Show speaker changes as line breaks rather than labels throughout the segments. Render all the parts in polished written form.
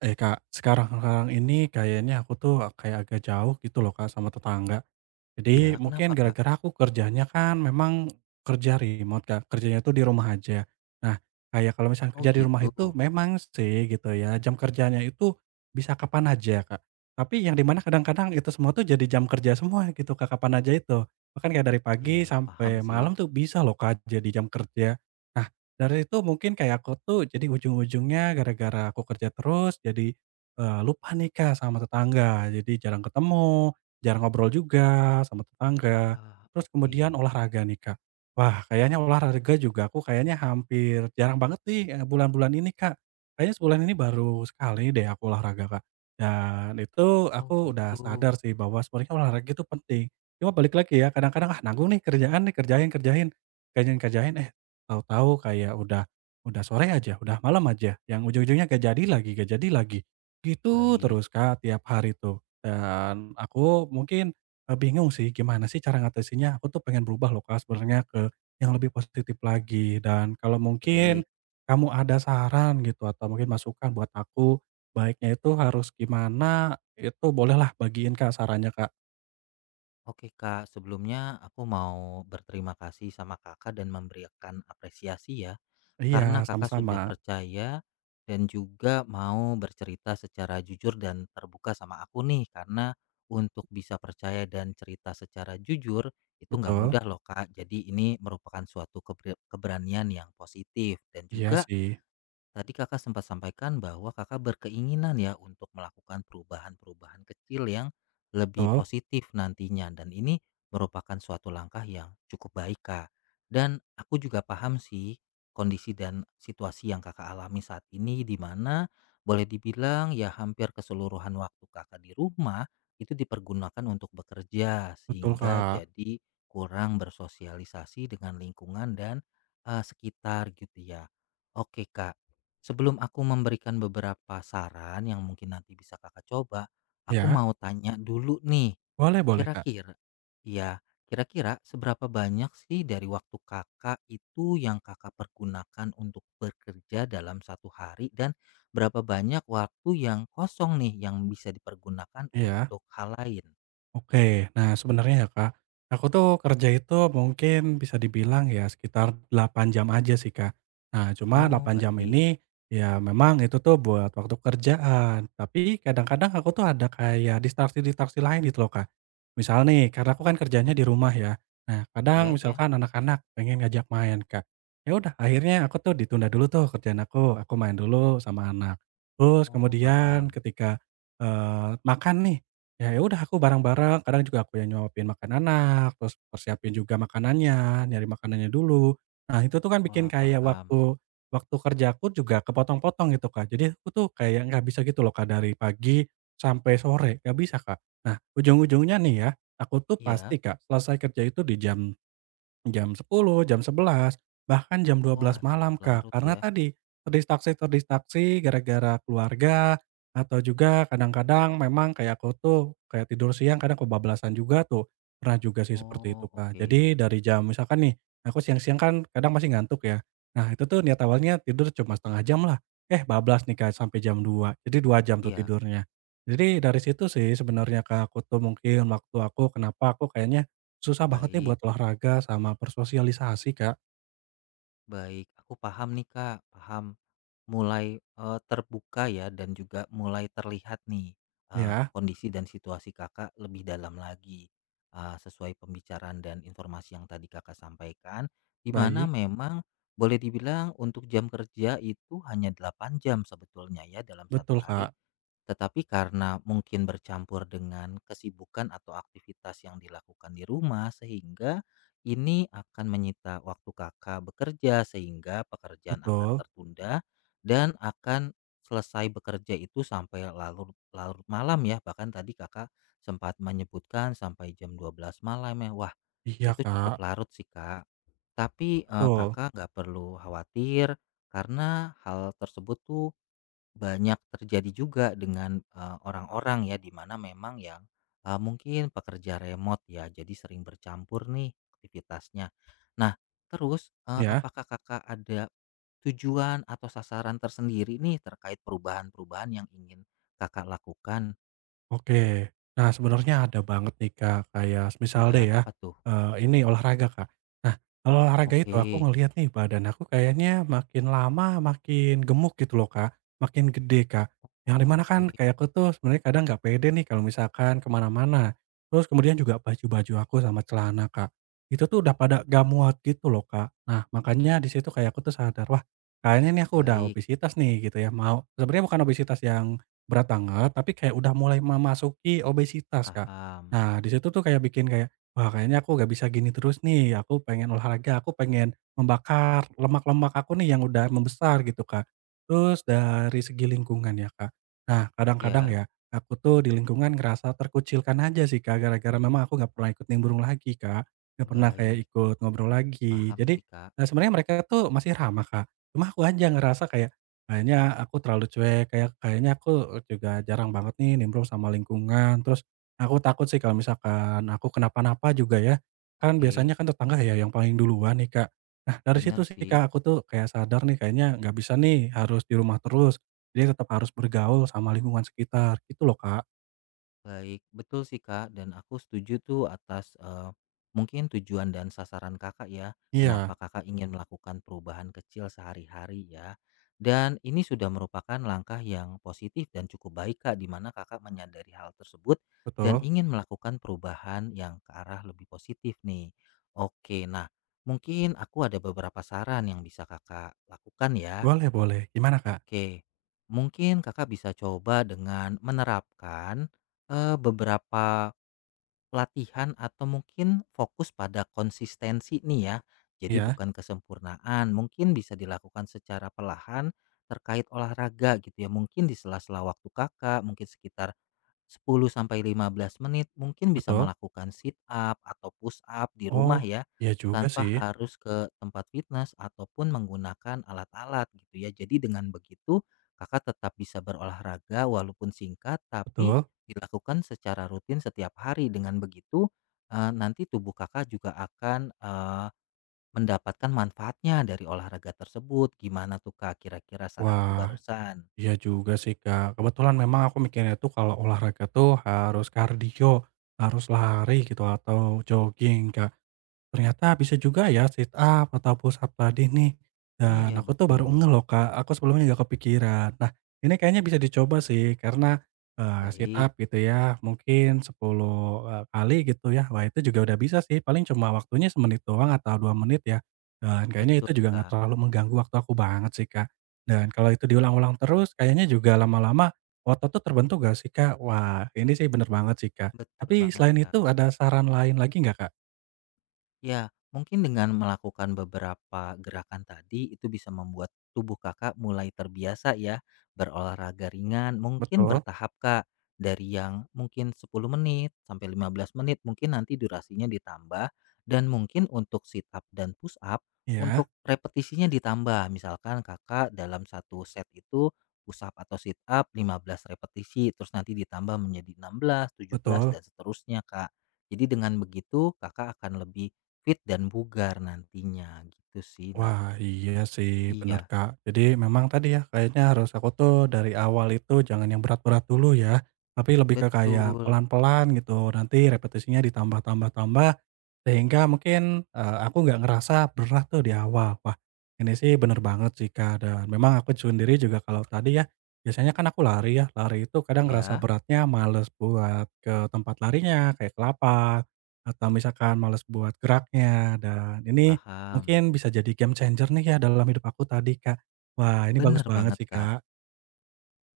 Eh Kak, sekarang-sekarang ini kayaknya aku tuh kayak agak jauh gitu loh Kak sama tetangga.
Iya,
Jadi mungkin
kenapa, Kak?
gara-gara aku kerjanya kan memang kerja remote Kak, kerjanya tuh di rumah aja. Nah, kayak kalau misalnya
Oh,
kerja di rumah
gitu.
itu memang sih gitu ya, jam kerjanya itu bisa kapan aja Kak. Tapi yang dimana kadang-kadang itu semua tuh jadi jam kerja semua gitu Kak, kapan aja itu. Bahkan kayak dari pagi
Iya, paham
sampai
sih.
malam tuh bisa loh Kak jadi jam kerja. Nah, dari itu mungkin kayak aku tuh jadi ujung-ujungnya gara-gara aku kerja terus jadi eh, lupa nikah sama tetangga, jadi jarang ketemu, jarang ngobrol juga sama tetangga.
Wah,
Terus
oke.
kemudian olahraga nih, Kak. Wah, kayaknya olahraga juga aku kayaknya hampir jarang banget nih, bulan-bulan ini, Kak. Kayaknya sebulan ini baru sekali deh aku olahraga, Kak. Dan itu
Oh,
aku udah
gitu.
sadar sih bahwa sebenarnya olahraga itu penting. Cuma balik lagi ya, kadang-kadang, "Ah, nanggung nih kerjaan nih, kerjain kerjain kerjain kerjain," eh, tahu-tahu kayak udah sore aja, udah malam aja, yang ujung-ujungnya gak jadi lagi gak jadi lagi. Gitu
Baik,
terus, Kak, tiap hari tuh. Dan aku mungkin, bingung sih gimana sih cara ngatasinnya, aku tuh pengen berubah loh Kak sebenarnya ke yang lebih positif lagi dan kalau mungkin
baik.
kamu ada saran gitu atau mungkin masukan buat aku, baiknya itu harus gimana, itu bolehlah bagiin Kak sarannya Kak.
Oke, Kak. Sebelumnya aku mau berterima kasih sama Kakak dan memberikan apresiasi ya,
Iya,
karena Kakak
sama-sama.
sudah percaya dan juga mau bercerita secara jujur dan terbuka sama aku nih, karena untuk bisa percaya dan cerita secara jujur itu nggak
Betul.
mudah loh, Kak. Jadi ini merupakan suatu keberanian yang positif dan
Iya
juga
sih.
tadi Kakak sempat sampaikan bahwa Kakak berkeinginan ya untuk melakukan perubahan-perubahan kecil yang lebih
Betul
positif nantinya, dan ini merupakan suatu langkah yang cukup baik, Kak. Dan aku juga paham sih kondisi dan situasi yang Kakak alami saat ini, di mana boleh dibilang ya hampir keseluruhan waktu Kakak di rumah itu dipergunakan untuk bekerja
betul
sehingga
Kak.
jadi kurang bersosialisasi dengan lingkungan dan sekitar gitu ya. Oke Kak. Sebelum aku memberikan beberapa saran yang mungkin nanti bisa kakak coba, aku
Iya.
mau tanya dulu nih,
Boleh boleh Kak.
kira-kira, ya, kira-kira seberapa banyak sih dari waktu kakak itu yang kakak pergunakan untuk bekerja dalam satu hari, dan berapa banyak waktu yang kosong nih yang bisa dipergunakan
Iya.
untuk hal lain?
Oke. Nah, sebenarnya ya, Kak, aku tuh kerja itu mungkin bisa dibilang ya sekitar 8 jam aja sih, Kak. Nah, cuma
Oh,
8 jam
baik.
ini ya memang itu tuh buat waktu kerjaan, tapi kadang-kadang aku tuh ada kayak distraksi-distraksi lain gitu loh, Kak. Misal nih, karena aku
Oh,
kan kerjanya
gitu.
di rumah ya. Nah,
Iya,
kadang
iya.
misalkan anak-anak pengen ngajak main, Kak. Ya udah, akhirnya aku tuh ditunda dulu tuh kerjaan aku main dulu sama anak. Terus
Oh,
kemudian
paham.
ketika, makan nih, Ya udah aku bareng-bareng, kadang juga aku yang nyuapin makan anak, terus persiapin juga makanannya, nyari makanannya dulu. Nah itu tuh kan bikin
Wah,
kayak
paham.
waktu waktu kerjaku juga kepotong-potong gitu Kak, jadi aku tuh kayak nggak bisa gitu loh Kak dari pagi sampai sore, nggak bisa Kak. Nah ujung-ujungnya nih ya, aku tuh
Iya.
pasti Kak selesai kerja itu di jam jam sepuluh, jam sebelas, bahkan jam dua
Wah,
belas
cukup
malam, Kak.
larut
Karena
ya.
tadi, terdistraksi-terdistraksi gara-gara keluarga, atau juga kadang-kadang memang kayak aku tuh, kayak tidur siang kadang kebablasan juga tuh, pernah juga sih seperti itu,
Oh,
Kak.
oke.
Jadi dari jam misalkan nih, aku siang-siang kan kadang masih ngantuk ya. Nah itu tuh niat awalnya tidur cuma setengah jam lah, eh bablas nih, Kak, sampai jam 2, jadi dua jam tuh
Iya,
tidurnya. Jadi dari situ sih sebenarnya, Kak, aku tuh mungkin waktu aku kenapa aku kayaknya susah banget nih
baik,
buat olahraga sama bersosialisasi, Kak,
baik. Aku paham nih, Kak, paham. Mulai, terbuka ya dan juga mulai terlihat nih,
ya?
kondisi dan situasi Kakak lebih dalam lagi, sesuai pembicaraan dan informasi yang tadi Kakak sampaikan, di mana
Baik,
memang boleh dibilang untuk jam kerja itu hanya 8 jam sebetulnya ya dalam satu
betul,
hari.
Kak,
Tetapi karena mungkin bercampur dengan kesibukan atau aktivitas yang dilakukan di rumah, sehingga ini akan menyita waktu Kakak bekerja sehingga pekerjaan akan
betul.
tertunda dan akan selesai bekerja itu sampai larut larut malam ya, bahkan tadi Kakak sempat menyebutkan sampai jam 12 malam ya. Wah,
Iya,
itu
Kak,
cukup larut sih, Kak. Tapi,
betul,
Kakak nggak perlu khawatir karena hal tersebut tuh banyak terjadi juga dengan, orang-orang ya, di mana memang yang, mungkin pekerja remote ya, jadi sering bercampur nih aktivitasnya. Nah terus,
ya.
apakah Kakak ada tujuan atau sasaran tersendiri nih terkait perubahan-perubahan yang ingin Kakak lakukan?
Oke. Nah, sebenarnya ada banget nih, Kak, kayak semisal
Iya,
deh ya,
apa tuh?
ini olahraga, Kak. Nah, kalau olahraga itu aku
Oke.
ngelihat nih badan aku kayaknya makin lama makin gemuk gitu loh, Kak, makin gede, Kak. Yang di
Oh,
mana kan
oke,
kayak aku tuh sebenarnya kadang nggak pede nih kalau misalkan ke mana-mana. Terus kemudian juga baju-baju aku sama celana, Kak, itu tuh udah pada nggak muat gitu loh, Kak. Nah, makanya di situ kayak aku tuh sadar, wah kayaknya nih aku udah
baik,
obesitas nih gitu ya, mau sebenarnya bukan obesitas yang berat banget, tapi kayak udah mulai memasuki obesitas, Kak.
paham.
Nah, di situ tuh kayak bikin kayak, "Wah, kayaknya aku gak bisa gini terus nih. Aku pengen olahraga, aku pengen membakar lemak-lemak aku nih yang udah membesar," gitu, Kak. Terus dari segi lingkungan ya, Kak. Nah, kadang-kadang
Ya.
ya, aku tuh di lingkungan ngerasa terkucilkan aja sih, Kak, gara-gara memang aku gak pernah ikut nimbrung lagi, Kak. Gak pernah kayak
Baik,
ikut ngobrol lagi.
paham
Jadi,
sih Kak.
sebenarnya mereka tuh masih ramah, Kak. Cuma aku aja ngerasa kayak kayaknya aku terlalu cuek, kayak kayaknya aku juga jarang banget nih nimbrung sama lingkungan, terus aku takut sih kalau misalkan aku kenapa-napa juga ya, kan
Oke.
biasanya kan tetangga ya yang paling duluan nih, Kak. Nah, dari situ
Benar
sih,
sih.
Kak, aku tuh kayak sadar nih kayaknya nggak bisa nih harus di rumah terus, jadi tetap harus bergaul sama lingkungan sekitar, gitu loh, Kak.
Baik, betul sih Kak, dan aku setuju tuh atas mungkin tujuan dan sasaran Kakak ya. Kenapa
Iya,
Kakak ingin melakukan perubahan kecil sehari-hari ya. Dan ini sudah merupakan langkah yang positif dan cukup baik Kak, di mana Kakak menyadari hal tersebut dan
betul.
ingin melakukan perubahan yang ke arah lebih positif nih. Oke, nah mungkin aku ada beberapa saran yang bisa Kakak lakukan ya.
Boleh boleh, gimana, Kak?
Oke, mungkin Kakak bisa coba dengan menerapkan beberapa pelatihan atau mungkin fokus pada konsistensi nih ya. Jadi
Iya,
bukan kesempurnaan, mungkin bisa dilakukan secara perlahan terkait olahraga gitu ya. Mungkin di sela-sela waktu Kakak, mungkin sekitar 10 sampai 15 menit mungkin bisa
betul.
melakukan sit up atau push up di
Oh,
rumah ya,
iya juga
tanpa
sih,
harus ke tempat fitness ataupun menggunakan alat-alat gitu ya. Jadi dengan begitu kakak tetap bisa berolahraga walaupun singkat tapi
betul.
dilakukan secara rutin setiap hari. Dengan begitu nanti tubuh kakak juga akan mendapatkan manfaatnya dari olahraga tersebut. Gimana tuh kak, kira-kira saranku
Wah.
barusan?
Iya juga sih, Kak. Kebetulan memang aku mikirnya tuh kalau olahraga tuh harus kardio, harus lari gitu atau jogging, Kak. Ternyata bisa juga ya sit up atau push up tadi nih, dan
Iya
aku tuh baru ngeh
betul.
loh, Kak, aku sebelumnya nggak kepikiran. Nah, ini kayaknya bisa dicoba sih karena, sit
Baik,
up gitu ya mungkin 10 kali gitu ya, wah itu juga udah bisa sih paling cuma waktunya semenit doang atau 2 menit ya, dan kayaknya
betul
itu juga nggak
kak.
terlalu mengganggu waktu aku banget sih, Kak. Dan kalau itu diulang-ulang terus kayaknya juga lama-lama otot tuh terbentuk gak sih, Kak? Wah, ini sih bener banget sih, Kak.
Betul
Tapi
banget,
selain
Kak.
itu ada saran lain lagi nggak, Kak?
Ya, mungkin dengan melakukan beberapa gerakan tadi itu bisa membuat tubuh kakak mulai terbiasa ya berolahraga ringan, mungkin
Betul,
bertahap kak, dari yang mungkin 10 menit sampai 15 menit mungkin nanti durasinya ditambah, dan mungkin untuk sit up dan push up,
iya,
untuk repetisinya ditambah, misalkan kakak dalam satu set itu push up atau sit up 15 repetisi, terus nanti ditambah menjadi enam belas, tujuh belas
betul.
dan seterusnya kak. Jadi dengan begitu kakak akan lebih fit dan bugar nantinya gitu sih. Nah
Wah, iya sih, bener,
iya,
Kak. Jadi memang tadi ya, kayaknya harus aku tuh dari awal itu jangan yang berat-berat dulu ya, tapi lebih ke kayak
betul.
pelan-pelan gitu, nanti repetisinya ditambah tambah tambah, sehingga mungkin, aku nggak ngerasa berat tuh di awal. Wah, ini sih bener banget sih, Kak, dan memang aku sendiri juga kalau tadi ya, biasanya kan aku lari ya, lari itu kadang ngerasa
Ya,
beratnya males buat ke tempat larinya, kayak ke lapak, atau misalkan males buat geraknya, dan ini
paham.
mungkin bisa jadi game changer nih ya dalam hidup aku tadi, Kak. Wah, ini bagus
Bener
banget
banget,
sih,
Kak.
Kak.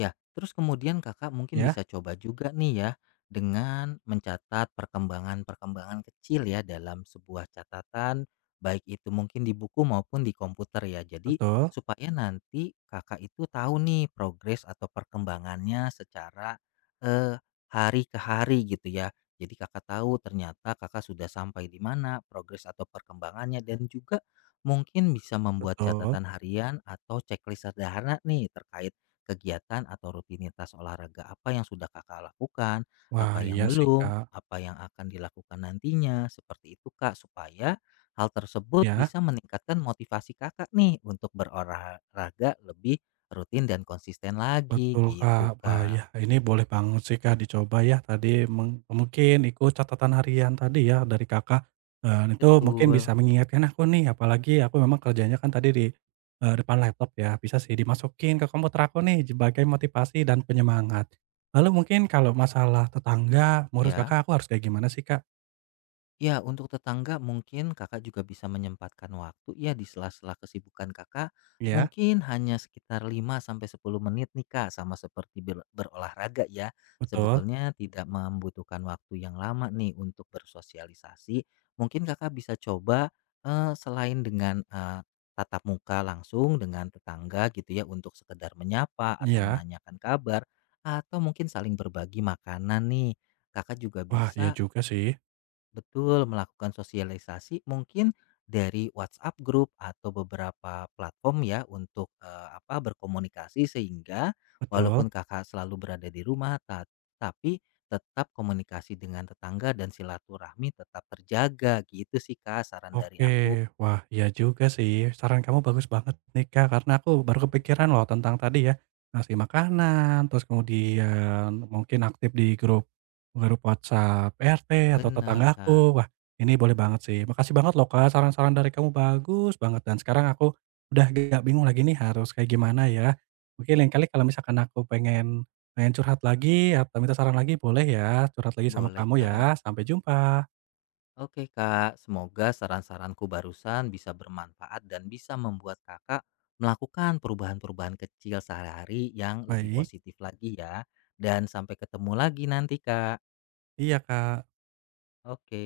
Ya, terus kemudian Kakak mungkin
Ya,
bisa coba juga nih ya, dengan mencatat perkembangan-perkembangan kecil ya dalam sebuah catatan, baik itu mungkin di buku maupun di komputer ya. Jadi
betul
supaya nanti Kakak itu tahu nih progres atau perkembangannya secara eh, hari ke hari gitu ya. Jadi Kakak tahu ternyata Kakak sudah sampai di mana progres atau perkembangannya, dan juga mungkin bisa membuat
betul.
catatan harian atau checklist sederhana nih terkait kegiatan atau rutinitas olahraga apa yang sudah Kakak lakukan,
Wah,
apa
iya
yang
sih,
belum,
Kak.
apa yang akan dilakukan nantinya, seperti itu Kak, supaya hal tersebut
Ya,
bisa meningkatkan motivasi Kakak nih untuk berolahraga lebih rutin dan konsisten lagi
betul,
gitu
Kak. Wah,
Kak.
ya ini boleh banget sih, Kak, dicoba ya tadi meng mungkin ikut catatan harian tadi ya dari Kakak, dan itu mungkin
Betul,
bisa mengingatkan aku nih, apalagi aku memang kerjanya kan tadi di, depan laptop ya, bisa sih dimasukin ke komputer aku nih sebagai motivasi dan penyemangat. Lalu mungkin kalau masalah tetangga, menurut
ya.
Kakak aku harus kayak gimana sih, Kak?
Ya, untuk tetangga mungkin Kakak juga bisa menyempatkan waktu ya di sela-sela kesibukan Kakak.
Iya,
Mungkin hanya sekitar 5 sampai 10 menit nih Kak, sama seperti berolahraga ya.
betul.
Sebetulnya tidak membutuhkan waktu yang lama nih untuk bersosialisasi. Mungkin Kakak bisa coba selain dengan tatap muka langsung dengan tetangga gitu ya, untuk sekedar menyapa atau
Iya.
menanyakan kabar, atau mungkin saling berbagi makanan nih. Kakak juga
Wah, iya
bisa,
juga sih.
betul, melakukan sosialisasi mungkin dari WhatsApp group atau beberapa platform ya untuk apa berkomunikasi, sehingga
Betul.
walaupun kakak selalu berada di rumah tapi tetap komunikasi dengan tetangga dan silaturahmi tetap terjaga gitu sih kak, saran dari aku.
Oke, wah iya juga sih. Saran kamu bagus banget nih Kak, karena aku baru kepikiran loh tentang tadi ya, ngasih makanan, terus kemudian mungkin aktif di grup grup WhatsApp RT atau
Bener
tetanggaku.
kak,
Wah, ini boleh banget sih. Makasih banget loh Kak, saran-saran dari kamu bagus banget dan sekarang aku udah gak bingung lagi nih harus kayak gimana ya. Mungkin lain kali kalau misalkan aku pengen pengen curhat lagi atau minta saran lagi boleh ya, curhat lagi sama
boleh
kamu
kak.
ya. Sampai jumpa.
Oke Kak, semoga saran-saranku barusan bisa bermanfaat dan bisa membuat Kakak melakukan perubahan-perubahan kecil sehari-hari yang lebih
Baik,
positif lagi ya. Dan sampai ketemu lagi nanti Kak.
iya Kak.
Oke.